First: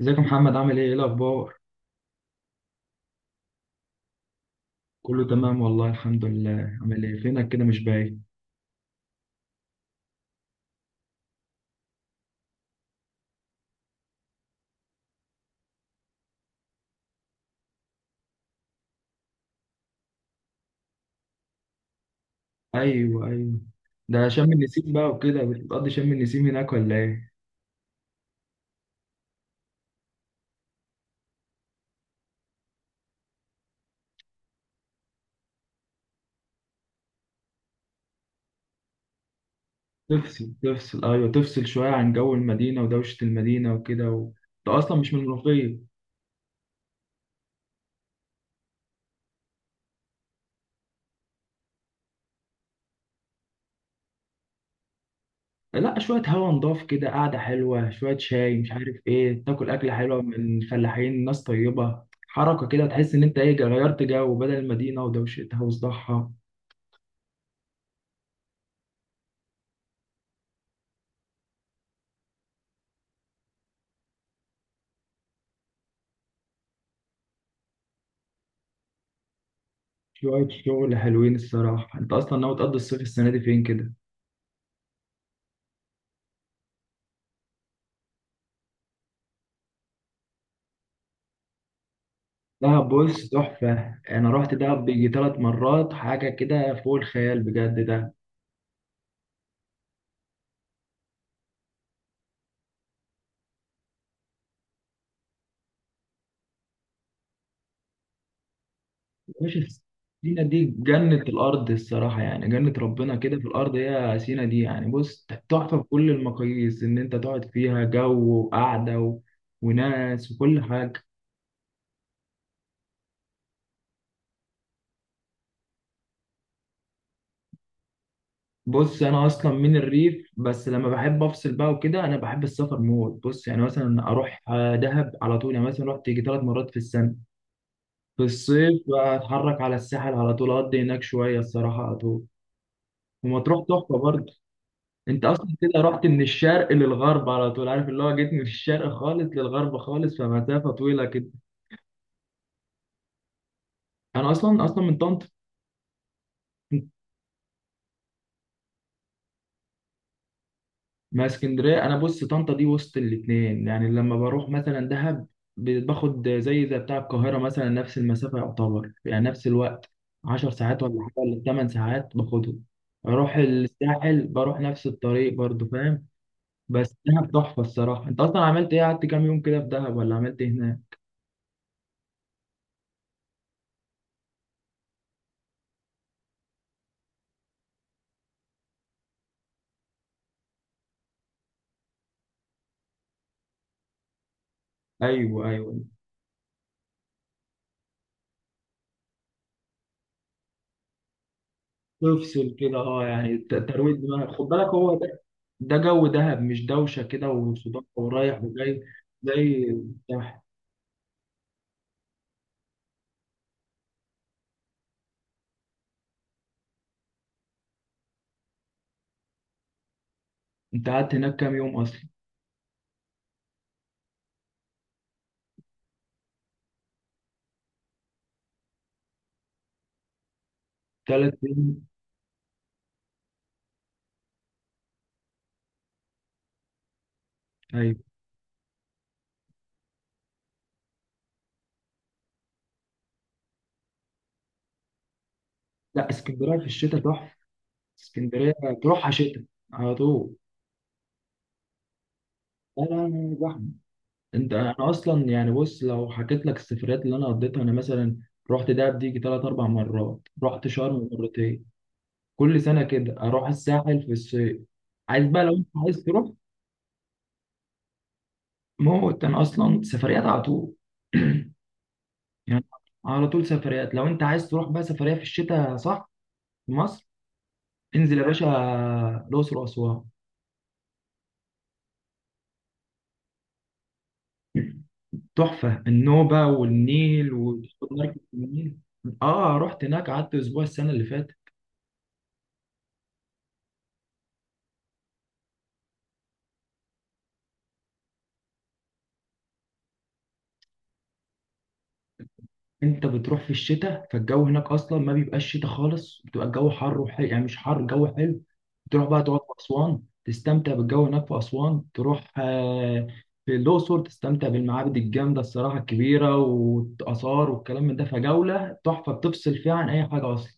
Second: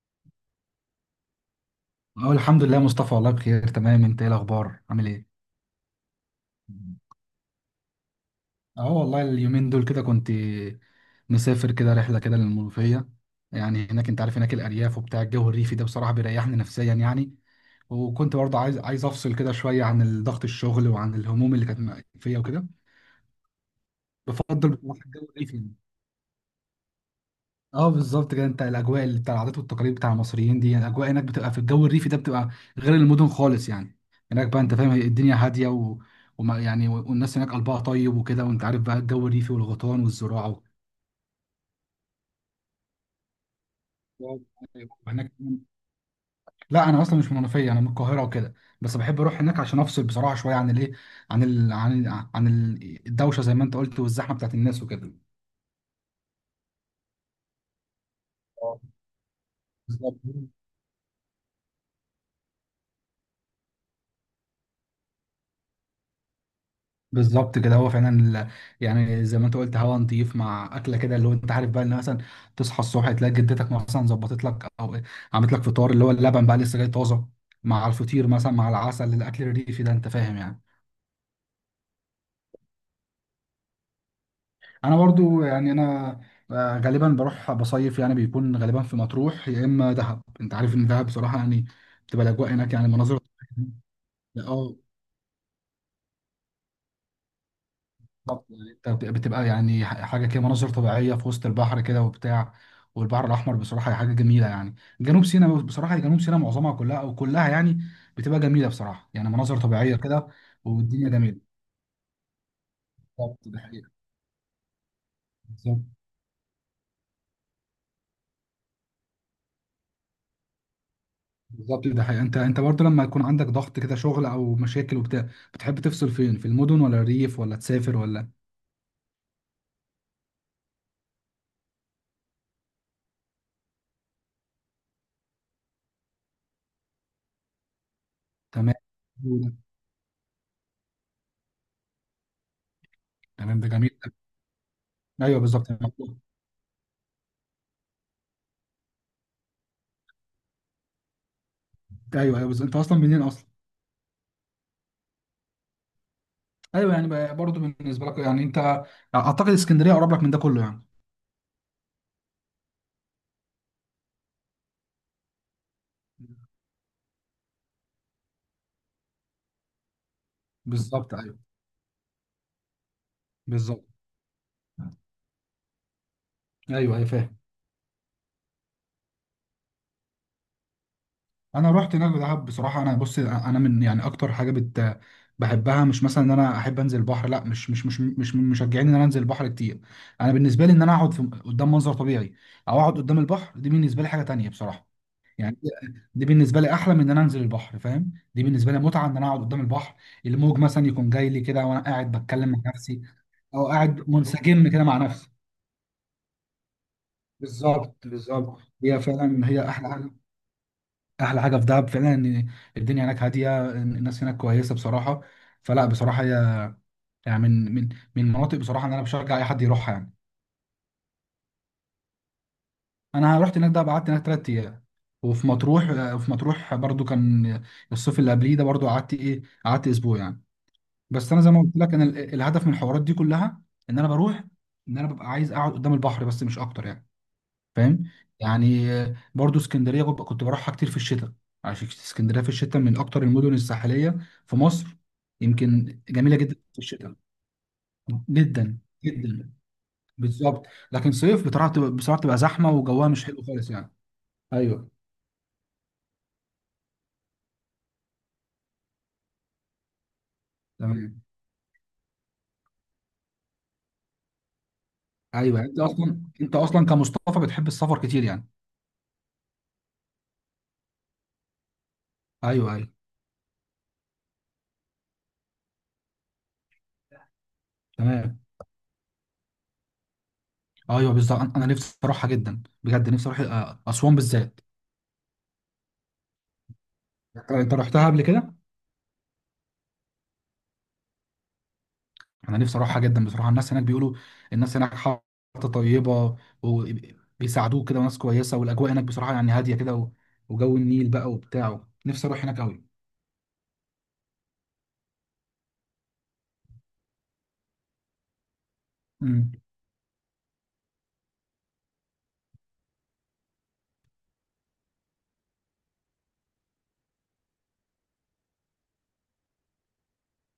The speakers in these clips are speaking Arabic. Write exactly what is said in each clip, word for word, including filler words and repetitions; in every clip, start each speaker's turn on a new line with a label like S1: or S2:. S1: ازيك يا محمد، عامل ايه ايه الاخبار؟
S2: اه، الحمد لله يا مصطفى، والله بخير تمام. انت ايه الاخبار، عامل
S1: كله
S2: ايه؟
S1: تمام والله، الحمد لله. عامل ايه؟ فينك كده مش باين؟
S2: اه والله اليومين دول كده كنت مسافر كده رحله كده للمنوفيه. يعني هناك انت عارف هناك الارياف وبتاع، الجو الريفي ده بصراحه بيريحني نفسيا يعني. وكنت برضه عايز عايز افصل كده شويه عن ضغط الشغل وعن الهموم اللي كانت فيا وكده.
S1: ايوه، ايوه. ده شم
S2: بفضل
S1: النسيم
S2: بصراحه
S1: بقى
S2: الجو
S1: وكده،
S2: الريفي.
S1: بتقضي شم النسيم هناك ولا ايه؟
S2: اه بالظبط كده، انت الاجواء اللي بتاع العادات والتقاليد بتاع المصريين دي، الاجواء هناك بتبقى في الجو الريفي ده، بتبقى غير المدن خالص يعني. هناك بقى انت فاهم، الدنيا هاديه و... وما يعني والناس هناك قلبها طيب وكده، وانت عارف بقى الجو الريفي والغيطان والزراعه
S1: تفصل
S2: و...
S1: تفصل ايوه تفصل شويه عن جو المدينه ودوشه المدينه وكده و... انت اصلا مش من
S2: هناك
S1: المنوفيه؟
S2: لا انا اصلا مش من المنوفيه، انا من القاهره وكده. بس بحب اروح هناك عشان افصل بصراحه شويه عن الايه، عن ال... عن عن ال- الدوشه زي ما انت قلت، والزحمه بتاعت الناس وكده.
S1: لا، شويه هوا نضاف كده، قعده حلوه، شويه شاي، مش
S2: آه،
S1: عارف ايه، تاكل اكله
S2: بالظبط.
S1: حلوه من الفلاحين، ناس طيبه. حركه كده تحس ان انت ايه، غيرت جو بدل المدينه ودوشتها وصداعها.
S2: بالظبط كده، هو فعلا ال- يعني زي ما انت قلت، هوا نضيف مع اكله كده، اللي هو انت عارف بقى ان مثلا تصحى الصبح تلاقي جدتك مثلا ظبطت لك او عملت لك فطار، اللي هو اللبن بقى لسه جاي طازه، مع الفطير مثلا مع العسل، الاكل الريفي ده انت فاهم
S1: شوية
S2: يعني.
S1: شغل حلوين الصراحة. انت اصلا ناوي تقضي الصيف السنة دي فين كده؟
S2: انا برضو يعني انا آه، غالبا بروح بصيف، يعني بيكون غالبا في مطروح يا اما دهب. انت عارف ان دهب بصراحه يعني بتبقى الاجواء هناك،
S1: دهب
S2: يعني مناظر.
S1: بص تحفة، انا رحت
S2: اه
S1: دهب بيجي ثلاث مرات، حاجة كده فوق الخيال بجد ده.
S2: بالظبط يعني انت بت- بتبقى يعني ح- حاجه كده، مناظر طبيعيه في وسط البحر كده وبتاع، والبحر الاحمر بصراحه هي حاجه جميله يعني. جنوب سيناء بصراحه، جنوب سيناء معظمها كلها او كلها يعني بتبقى جميله بصراحه، يعني مناظر
S1: باشا،
S2: طبيعيه كده.
S1: سينا دي
S2: والدنيا
S1: جنة
S2: جميله.
S1: الارض الصراحة يعني، جنة ربنا كده
S2: بالظبط
S1: في
S2: ده
S1: الارض
S2: حقيقه.
S1: هي سينا دي يعني. بص تحفة
S2: بالظبط.
S1: بكل المقاييس، ان انت تقعد فيها جو وقعدة و... وناس وكل حاجة.
S2: بالظبط ده حقيقه. انت انت برضه لما يكون عندك ضغط كده شغل او مشاكل وبتاع، بتحب تفصل فين؟ في المدن ولا الريف ولا تسافر ولا؟
S1: بص، انا اصلا من الريف، بس لما بحب افصل بقى وكده انا بحب السفر موت. بص يعني مثلا اروح آه، دهب على طول، يعني مثلا رحت يجي ثلاث مرات في السنه. في
S2: تمام،
S1: الصيف
S2: حلو ده.
S1: اتحرك على الساحل على طول، اقضي هناك شويه الصراحه على طول.
S2: تمام،
S1: ومطروح
S2: ده جميل
S1: تحفه
S2: ده.
S1: برضه. انت
S2: ايوه
S1: اصلا كده
S2: بالظبط.
S1: رحت
S2: ايوه،
S1: من الشرق للغرب على طول، عارف اللي هو جيت من الشرق خالص للغرب خالص، فمسافه طويله كده.
S2: ايوه بالظبط، انت اصلا منين اصلا؟
S1: انا اصلا اصلا من طنطا.
S2: ايوه يعني بقى- برضه بالنسبه لك يعني انت اعتقد اسكندريه اقرب لك من ده كله يعني.
S1: ما اسكندريه، انا بص طنطا دي وسط الاتنين يعني، لما بروح مثلا دهب ب- باخد زي زي بتاع القاهره مثلا، نفس المسافه يعتبر، يعني نفس الوقت، 10 ساعات ولا حاجه
S2: بالظبط ايوه.
S1: ولا 8 ساعات باخدهم. اروح
S2: بالظبط.
S1: الساحل بروح نفس الطريق برضو، فاهم. بس
S2: ايوه ايوه
S1: دهب
S2: فاهم.
S1: تحفه الصراحه. انت اصلا عملت ايه؟ قعدت كام يوم كده في دهب؟ ولا عملت ايه هناك؟
S2: انا رحت هناك دهب بصراحه. انا بص، انا من يعني اكتر حاجه بت بحبها، مش مثلا ان انا احب انزل البحر، لا، مش مش مش مش من مشجعين ان انا انزل البحر كتير. انا بالنسبه لي ان انا اقعد في قدام منظر طبيعي او اقعد قدام البحر، دي بالنسبه لي حاجه تانية بصراحه.
S1: ايوه،
S2: يعني دي
S1: ايوه.
S2: دي بالنسبه لي احلى من ان انا انزل البحر، فاهم؟ دي بالنسبه لي متعه، ان انا اقعد قدام البحر، الموج مثلا يكون جاي لي كده وانا قاعد بتكلم
S1: تفصل
S2: مع
S1: كده،
S2: نفسي،
S1: اه يعني ت-
S2: او
S1: ترويج
S2: قاعد
S1: دماغك، خد بالك
S2: منسجم كده مع
S1: هو ده.
S2: نفسه.
S1: ده جو دهب، مش دوشه كده وصداع
S2: بالظبط
S1: ورايح
S2: بالظبط.
S1: وجاي.
S2: هي فعلا
S1: زي
S2: هي احلى حاجه.
S1: الساحل.
S2: احلى حاجه في دهب فعلا ان الدنيا هناك هاديه، إن الناس هناك كويسه بصراحه. فلا بصراحه هي يعني من من من مناطق بصراحه ان انا بشجع اي حد يروحها يعني.
S1: انت قعدت هناك كام يوم اصلا؟
S2: انا رحت هناك ده، قعدت هناك ثلاث ايام. وفي مطروح وفي مطروح برضو، كان الصيف اللي قبليه ده برضو، قعدت ايه، قعدت اسبوع يعني. بس
S1: ثلاث
S2: انا زي ما قلت
S1: ايام.
S2: لك، انا ال- الهدف من الحوارات دي كلها ان انا بروح، ان انا ببقى عايز اقعد قدام البحر بس، مش اكتر يعني،
S1: ايوه.
S2: فاهم؟ يعني برضو اسكندريه كنت بروحها كتير في الشتاء، عشان اسكندريه في الشتاء من اكتر المدن الساحليه في مصر، يمكن
S1: لا،
S2: جميله جدا
S1: اسكندريه في
S2: في
S1: الشتاء
S2: الشتاء.
S1: تحفه. اسكندريه
S2: جدا
S1: تروحها شتاء
S2: جدا
S1: على طول.
S2: بالظبط. لكن صيف بتعرف تبقى بصراحه، تبقى زحمه
S1: لا، لا،
S2: وجوها مش
S1: لا،
S2: حلو
S1: زحمه.
S2: خالص يعني.
S1: انت انا
S2: ايوه
S1: اصلا يعني، بص لو حكيت لك السفريات اللي انا قضيتها، انا مثلا رحت دهب دي ثلاث اربع مرات، رحت شرم
S2: تمام.
S1: مرتين، كل سنه كده اروح الساحل في الصيف. عايز بقى لو
S2: ايوه
S1: انت
S2: انت
S1: عايز
S2: اصلا،
S1: تروح
S2: انت اصلا كمصطفى بتحب السفر كتير يعني.
S1: موت، انا اصلا سفريات على طول. يعني
S2: ايوه ايوه
S1: على طول سفريات. لو انت عايز تروح بقى سفريه في الشتاء صح، في مصر، انزل يا
S2: تمام.
S1: باشا الاقصر واسوان.
S2: ايوه بالظبط، انا أنا نفسي اروحها جدا، بجد نفسي اروح آه، اسوان بالذات.
S1: تحفة النوبة والنيل،
S2: انت
S1: وتاخد
S2: رحتها
S1: مركب
S2: قبل
S1: في
S2: كده؟
S1: النيل. اه، رحت هناك قعدت اسبوع السنة اللي فاتت.
S2: انا نفسي اروحها جدا بصراحه، الناس هناك بيقولوا الناس هناك حاطه طيبه، وبيساعدوك كده وناس كويسه، والاجواء هناك بصراحه يعني هاديه كده و- وجو النيل بقى وبتاع، نفسي اروح هناك قوي.
S1: انت بتروح في الشتاء، فالجو هناك اصلا ما بيبقاش شتاء خالص، بتبقى الجو حر وحلو يعني، مش حر، الجو حلو. تروح بقى تقعد في
S2: امم،
S1: اسوان، تستمتع بالجو هناك في اسوان. تروح آه في الاقصر، تستمتع بالمعابد الجامدة الصراحة الكبيرة والاثار والكلام من ده، فجولة تحفة بتفصل فيها عن اي حاجة اصلا.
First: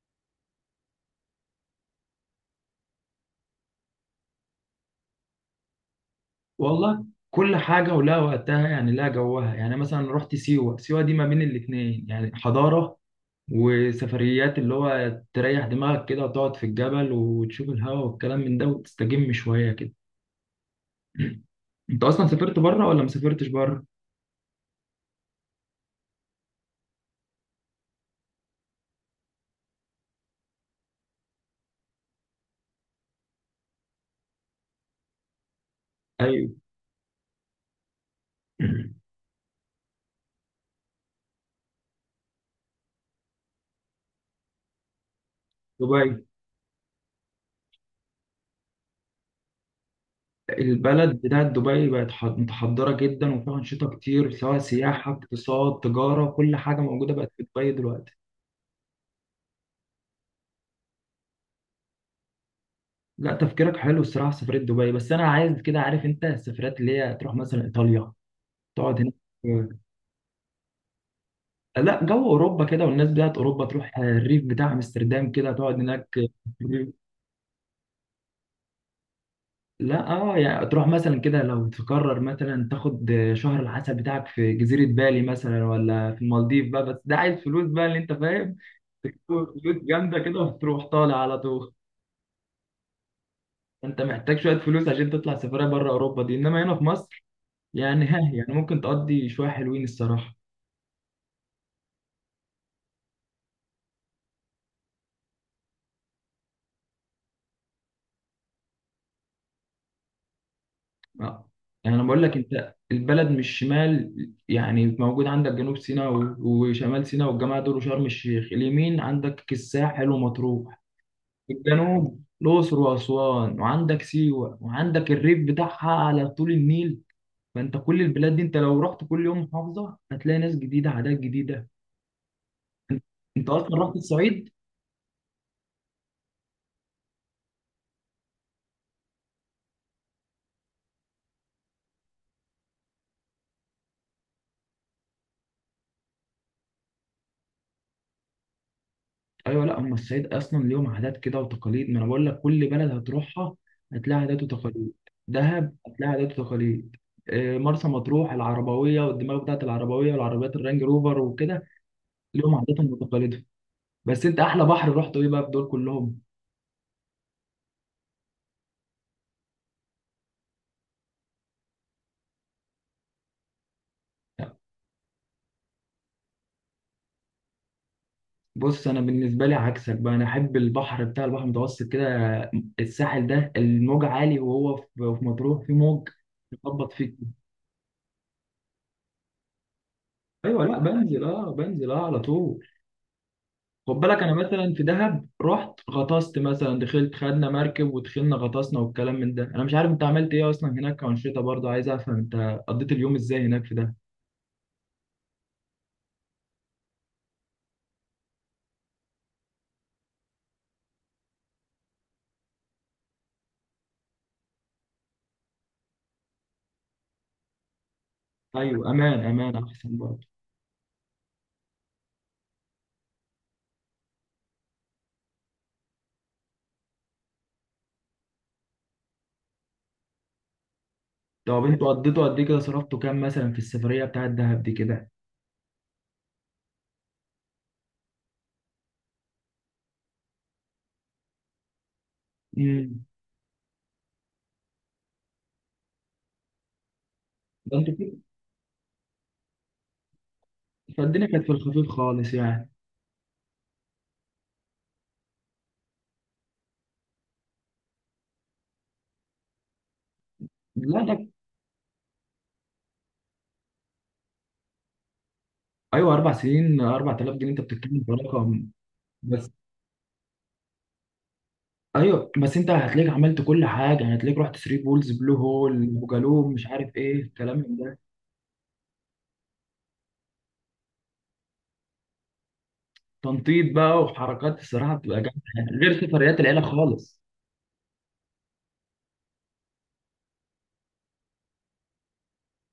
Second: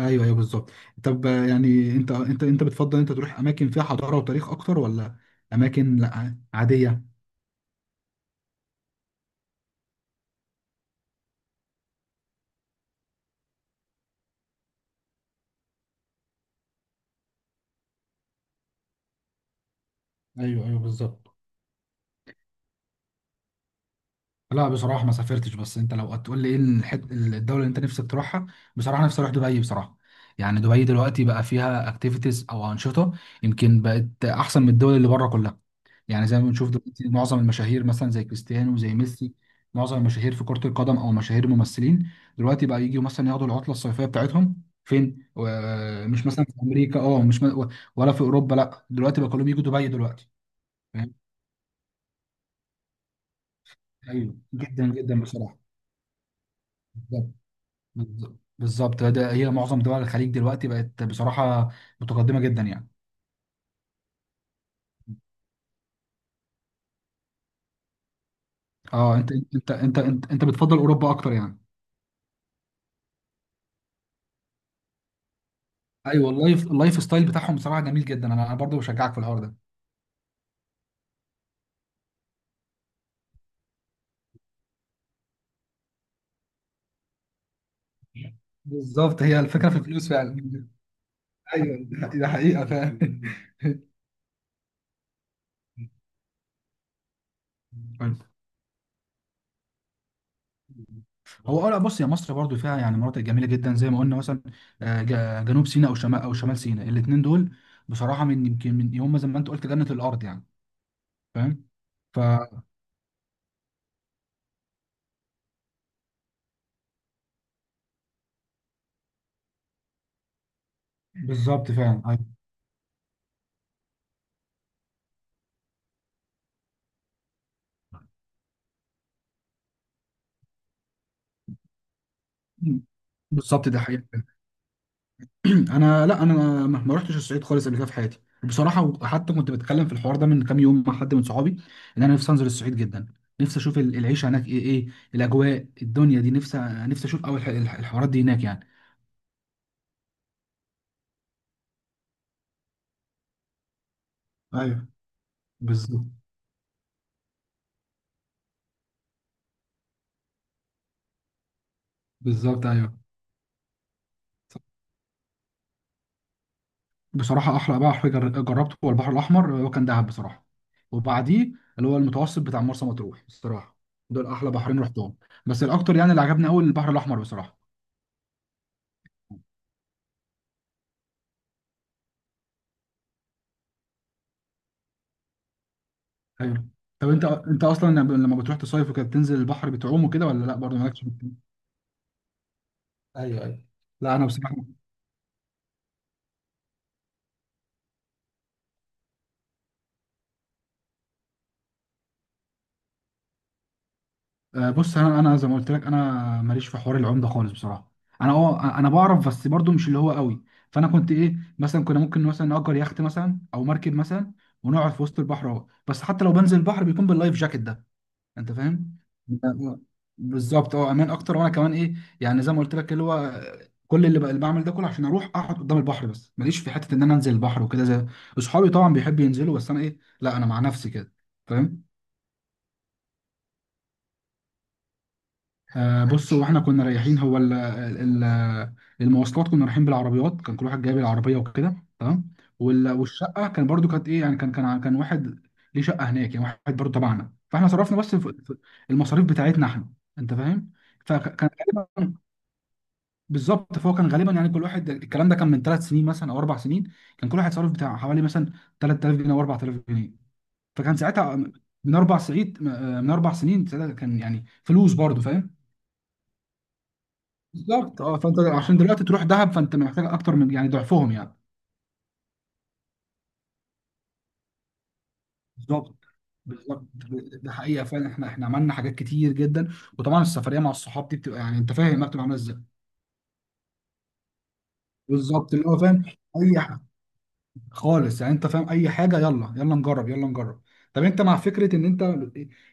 S2: ايوه ايوه بالظبط. طب آه، يعني انت انت انت بتفضل انت تروح اماكن فيها حضاره وتاريخ اكتر، ولا اماكن لا عاديه؟
S1: والله كل حاجة ولها وقتها يعني، لها جوها يعني. مثلا رحت سيوة، سيوة دي ما بين الاتنين يعني، حضارة وسفريات اللي هو تريح دماغك كده، وتقعد في الجبل وتشوف الهواء والكلام من ده، وتستجم شوية كده.
S2: ايوه ايوه بالظبط.
S1: انت اصلا سافرت بره ولا ما سافرتش بره؟
S2: لا بصراحة ما سافرتش، بس انت لو هتقول لي ايه الحت... الدولة اللي انت نفسك تروحها، بصراحة نفسي اروح دبي بصراحة. يعني دبي دلوقتي بقى فيها اكتيفيتيز او انشطة، يمكن بقت احسن من الدول اللي بره كلها. يعني زي ما
S1: ايوه.
S2: بنشوف دلوقتي، معظم المشاهير مثلا زي كريستيانو وزي ميسي، معظم المشاهير في كرة القدم او مشاهير ممثلين، دلوقتي بقى يجوا مثلا ياخدوا العطلة الصيفية بتاعتهم فين؟ و-
S1: دبي.
S2: مش مثلا في امريكا، اه مش م... ولا في اوروبا، لا دلوقتي بقى كلهم يجوا دبي دلوقتي. فاهم.
S1: البلد بتاعت دبي بقت ح- متحضرة جدا، وفيها أنشطة كتير،
S2: ايوه
S1: سواء
S2: جدا
S1: سياحة
S2: جدا بصراحة.
S1: اقتصاد تجارة، كل حاجة موجودة بقت في دبي دلوقتي.
S2: بالظ- بالظبط ده، هي معظم دول الخليج دلوقتي بقت بصراحه متقدمه جدا يعني.
S1: لا تفكيرك حلو الصراحه في سفريه دبي، بس انا عايز كده، عارف انت السفرات اللي هي تروح مثلا ايطاليا، تقعد هناك
S2: اه انت
S1: آه،
S2: انت انت انت, انت بتفضل اوروبا اكتر يعني.
S1: لا، جو اوروبا كده، والناس بتاعت اوروبا، تروح آه، الريف بتاع امستردام كده، تقعد هناك في
S2: ايوه، اللايف
S1: الريف.
S2: اللايف ستايل بتاعهم بصراحه جميل جدا. انا انا برضه بشجعك في الحوار ده.
S1: لا اه يعني تروح مثلا كده، لو تقرر مثلا تاخد آه، شهر العسل بتاعك في جزيره بالي مثلا، ولا في المالديف بقى، بس ده عايز فلوس بقى اللي انت فاهم.
S2: بالظبط، هي
S1: فلوس
S2: الفكره في الفلوس
S1: جامده كده
S2: فعلا.
S1: وتروح طالع على طول.
S2: ايوه ده ده حقيقه فعلا.
S1: انت محتاج شويه فلوس عشان تطلع سفريه بره اوروبا دي، انما هنا في مصر يعني ها يعني ممكن تقضي شوية حلوين الصراحة.
S2: هو اه لا بص، يا مصر برضو فيها يعني مناطق جميله جدا زي ما قلنا، مثلا آه، ج- جنوب سيناء او شمال او شمال سيناء، الاثنين دول بصراحه من يمكن من هم زي ما انت قلت جنه الارض يعني،
S1: آه.
S2: فاهم.
S1: يعني أنا
S2: ف
S1: بقول لك أنت، البلد مش شمال يعني، موجود عندك جنوب سيناء و- وشمال سيناء والجماعة دول وشرم الشيخ، اليمين عندك الساحل ومطروح، في
S2: بالظبط فعلا
S1: الجنوب
S2: أيوة.
S1: الأقصر وأسوان، وعندك سيوة، وعندك الريف بتاعها على طول النيل. فأنت كل البلاد دي، أنت لو رحت كل يوم محافظة هتلاقي ناس جديدة عادات جديدة.
S2: مم.
S1: أنت
S2: بالظبط
S1: أصلا
S2: ده
S1: رحت
S2: حقيقة.
S1: الصعيد؟
S2: انا لا انا ما ما رحتش الصعيد خالص قبل كده في حياتي بصراحة. وحتى كنت بتكلم في الحوار ده من كام يوم مع حد من صحابي ان انا نفسي انزل الصعيد جدا. نفسي اشوف ال- العيشة هناك ايه، ايه الاجواء، الدنيا دي نفسي نفسي اشوف اول الحوارات دي هناك يعني.
S1: ايوه. لا هم الصعيد اصلا ليهم عادات كده وتقاليد، ما انا بقول لك كل بلد هتروحها هتلاقي عادات
S2: ايوه
S1: وتقاليد. دهب
S2: بالظبط.
S1: هتلاقي عادات وتقاليد، آه، مرسى مطروح العربويه، والدماغ بتاعت العربويه والعربيات الرانج روفر وكده، ليهم
S2: بالظبط
S1: عاداتهم
S2: ايوه.
S1: وتقاليدهم. بس انت احلى بحر رحته ايه بقى في دول كلهم؟
S2: بصراحة أحلى بحر جر- جربته هو البحر الأحمر، هو كان دهب بصراحة، وبعديه اللي هو المتوسط بتاع مرسى مطروح بصراحة، دول أحلى بحرين رحتهم. بس الأكتر يعني اللي عجبني أوي البحر الأحمر بصراحة.
S1: بص انا بالنسبه لي عكسك بقى، انا احب البحر بتاع البحر المتوسط كده، الساحل ده الموج عالي، وهو في في مطروح في موج
S2: ايوه.
S1: يخبط
S2: طب
S1: فيك.
S2: انت انت اصلا لما بتروح تصيف وكده، بتنزل البحر بتعوم وكده، ولا لا
S1: ايوه.
S2: برضه
S1: لا،
S2: مالكش في
S1: بنزل
S2: الكلام؟
S1: اه، بنزل اه على طول.
S2: ايوه ايوه.
S1: خد
S2: لا
S1: بالك
S2: انا
S1: انا
S2: بصراحه،
S1: مثلا في دهب رحت غطست مثلا، دخلت خدنا مركب ودخلنا غطسنا والكلام من ده. انا مش عارف انت عملت ايه اصلا هناك كأنشطة، برضه عايز افهم انت قضيت اليوم ازاي هناك في دهب.
S2: آه، بص انا انا زي ما قلت لك، انا ماليش في حوار العوم ده خالص بصراحه. انا اه انا بعرف بس برضو مش اللي هو قوي. فانا كنت ايه مثلا، كنا ممكن مثلا نأجر يخت مثلا او مركب مثلا ونقعد في وسط البحر اهو، بس حتى لو بنزل البحر بيكون باللايف جاكيت ده، انت
S1: ايوه،
S2: فاهم؟
S1: امان امان
S2: أنت-
S1: احسن برضه.
S2: بالظبط، اه امان اكتر. وانا كمان ايه يعني، زي ما قلت لك اللي هو كل اللي, بقى اللي بعمل ده كله عشان اروح اقعد قدام البحر بس، ماليش في حته ان انا انزل البحر وكده، زي اصحابي طبعا بيحبوا ينزلوا، بس انا ايه لا انا مع نفسي كده.
S1: طب
S2: فاهم.
S1: انتوا قضيتوا قد ايه كده؟ صرفتوا كام مثلا في السفرية بتاعت دهب دي كده؟
S2: آه بص، هو احنا كنا رايحين، هو ال ال المواصلات كنا رايحين بالعربيات، كان كل واحد جايب العربيه وكده تمام. وال-
S1: امم.
S2: والشقه كان برضو كانت ايه يعني، كان كان ع- كان واحد ليه شقه هناك يعني، واحد برضو تبعنا، فاحنا
S1: ده انتوا
S2: صرفنا
S1: كده
S2: بس في في المصاريف بتاعتنا احنا، انت فاهم.
S1: فالدنيا كانت
S2: فكان
S1: في الخفيف
S2: غالبا
S1: خالص يعني.
S2: بالظبط، فهو كان غالبا يعني، كل واحد، الكلام ده كان من ثلاث سنين مثلا او اربع سنين، كان كل واحد صرف بتاع حوالي مثلا تلت تلاف جنيه او اربع تلاف جنيه. فكان
S1: لا ده
S2: ساعتها من اربع سعيد من اربع سنين، ساعتها كان يعني فلوس برضو، فاهم.
S1: ايوه، اربع سنين اربع تلاف جنيه؟ انت
S2: بالظبط
S1: بتتكلم في
S2: اه، فانت
S1: رقم
S2: عشان دلوقتي تروح
S1: بس.
S2: دهب فانت محتاج اكتر من يعني ضعفهم يعني.
S1: ايوه بس انت هتلاقيك عملت كل حاجه، يعني هتلاقيك رحت ثري بولز، بلو هول،
S2: بالظبط.
S1: وجالوب، مش
S2: بالظبط
S1: عارف ايه
S2: ده
S1: الكلام
S2: حقيقه
S1: ده.
S2: فعلا، احنا احنا عملنا حاجات كتير جدا، وطبعا السفريه مع الصحاب دي بتبقى يعني انت فاهم ما بتبقى عامله ازاي.
S1: تنطيط بقى وحركات الصراحه بتبقى جامده،
S2: بالظبط اللي
S1: يعني
S2: هو
S1: غير
S2: فاهم،
S1: سفريات العيله
S2: اي حاجه
S1: خالص.
S2: خالص يعني انت فاهم، اي حاجه يلا، يلا نجرب يلا نجرب. طب انت مع فكره ان انت،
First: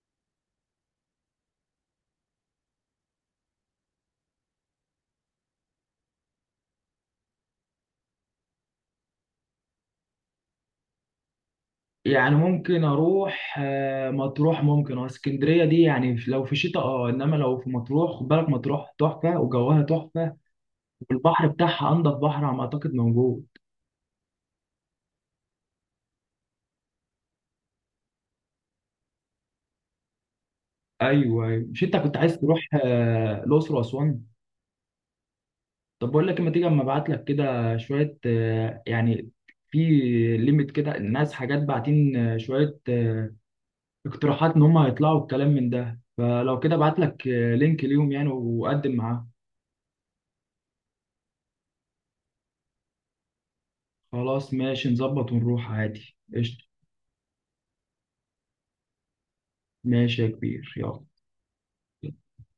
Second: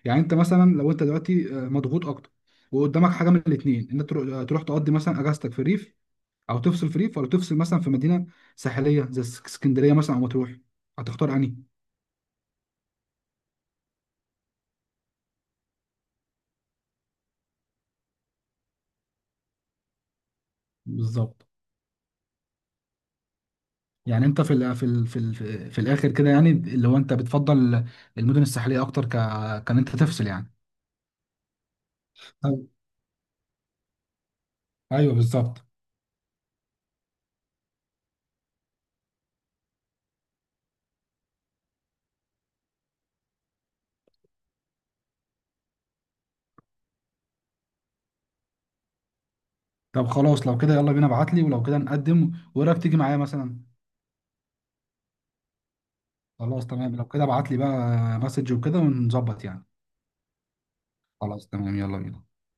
S2: يعني انت مثلا لو انت دلوقتي آه، مضغوط اكتر، وقدامك حاجه من الاثنين، ان انت تروح تروح تقضي مثلا اجازتك في ريف او تفصل في ريف، ولا تفصل مثلا في مدينه ساحليه زي اسكندريه مثلا او مطروح، هتختار انهي؟
S1: يعني ممكن اروح آه، مطروح ممكن، واسكندريه دي يعني في- لو في شتاء اه، انما لو في مطروح خد بالك مطروح تحفه وجوها تحفه،
S2: بالظبط
S1: والبحر بتاعها انضف بحر على ما اعتقد موجود.
S2: يعني انت في ال في ال في ال في الاخر كده يعني، اللي هو انت بتفضل المدن الساحليه اكتر، ك كان انت تفصل يعني.
S1: ايوه، ايوه. مش انت كنت عايز
S2: طب
S1: تروح آه، الاقصر واسوان؟
S2: ايوه بالظبط.
S1: طب بقول لك، اما تيجي اما ابعت لك كده شويه آه، يعني، في ليميت كده الناس حاجات باعتين آه، شويه آه، اقتراحات، ان هم هيطلعوا الكلام من ده، فلو كده ابعت لك لينك ليهم يعني، وقدم معاه.
S2: طب خلاص لو كده يلا بينا، ابعت لي، ولو كده نقدم، وايه رايك تيجي معايا مثلا؟
S1: خلاص ماشي، نظبط ونروح عادي، قشطة.
S2: خلاص تمام، لو كده ابعت لي بقى مسج وكده ونظبط يعني.
S1: ماشي يا كبير يلا.
S2: خلاص تمام يلا بينا.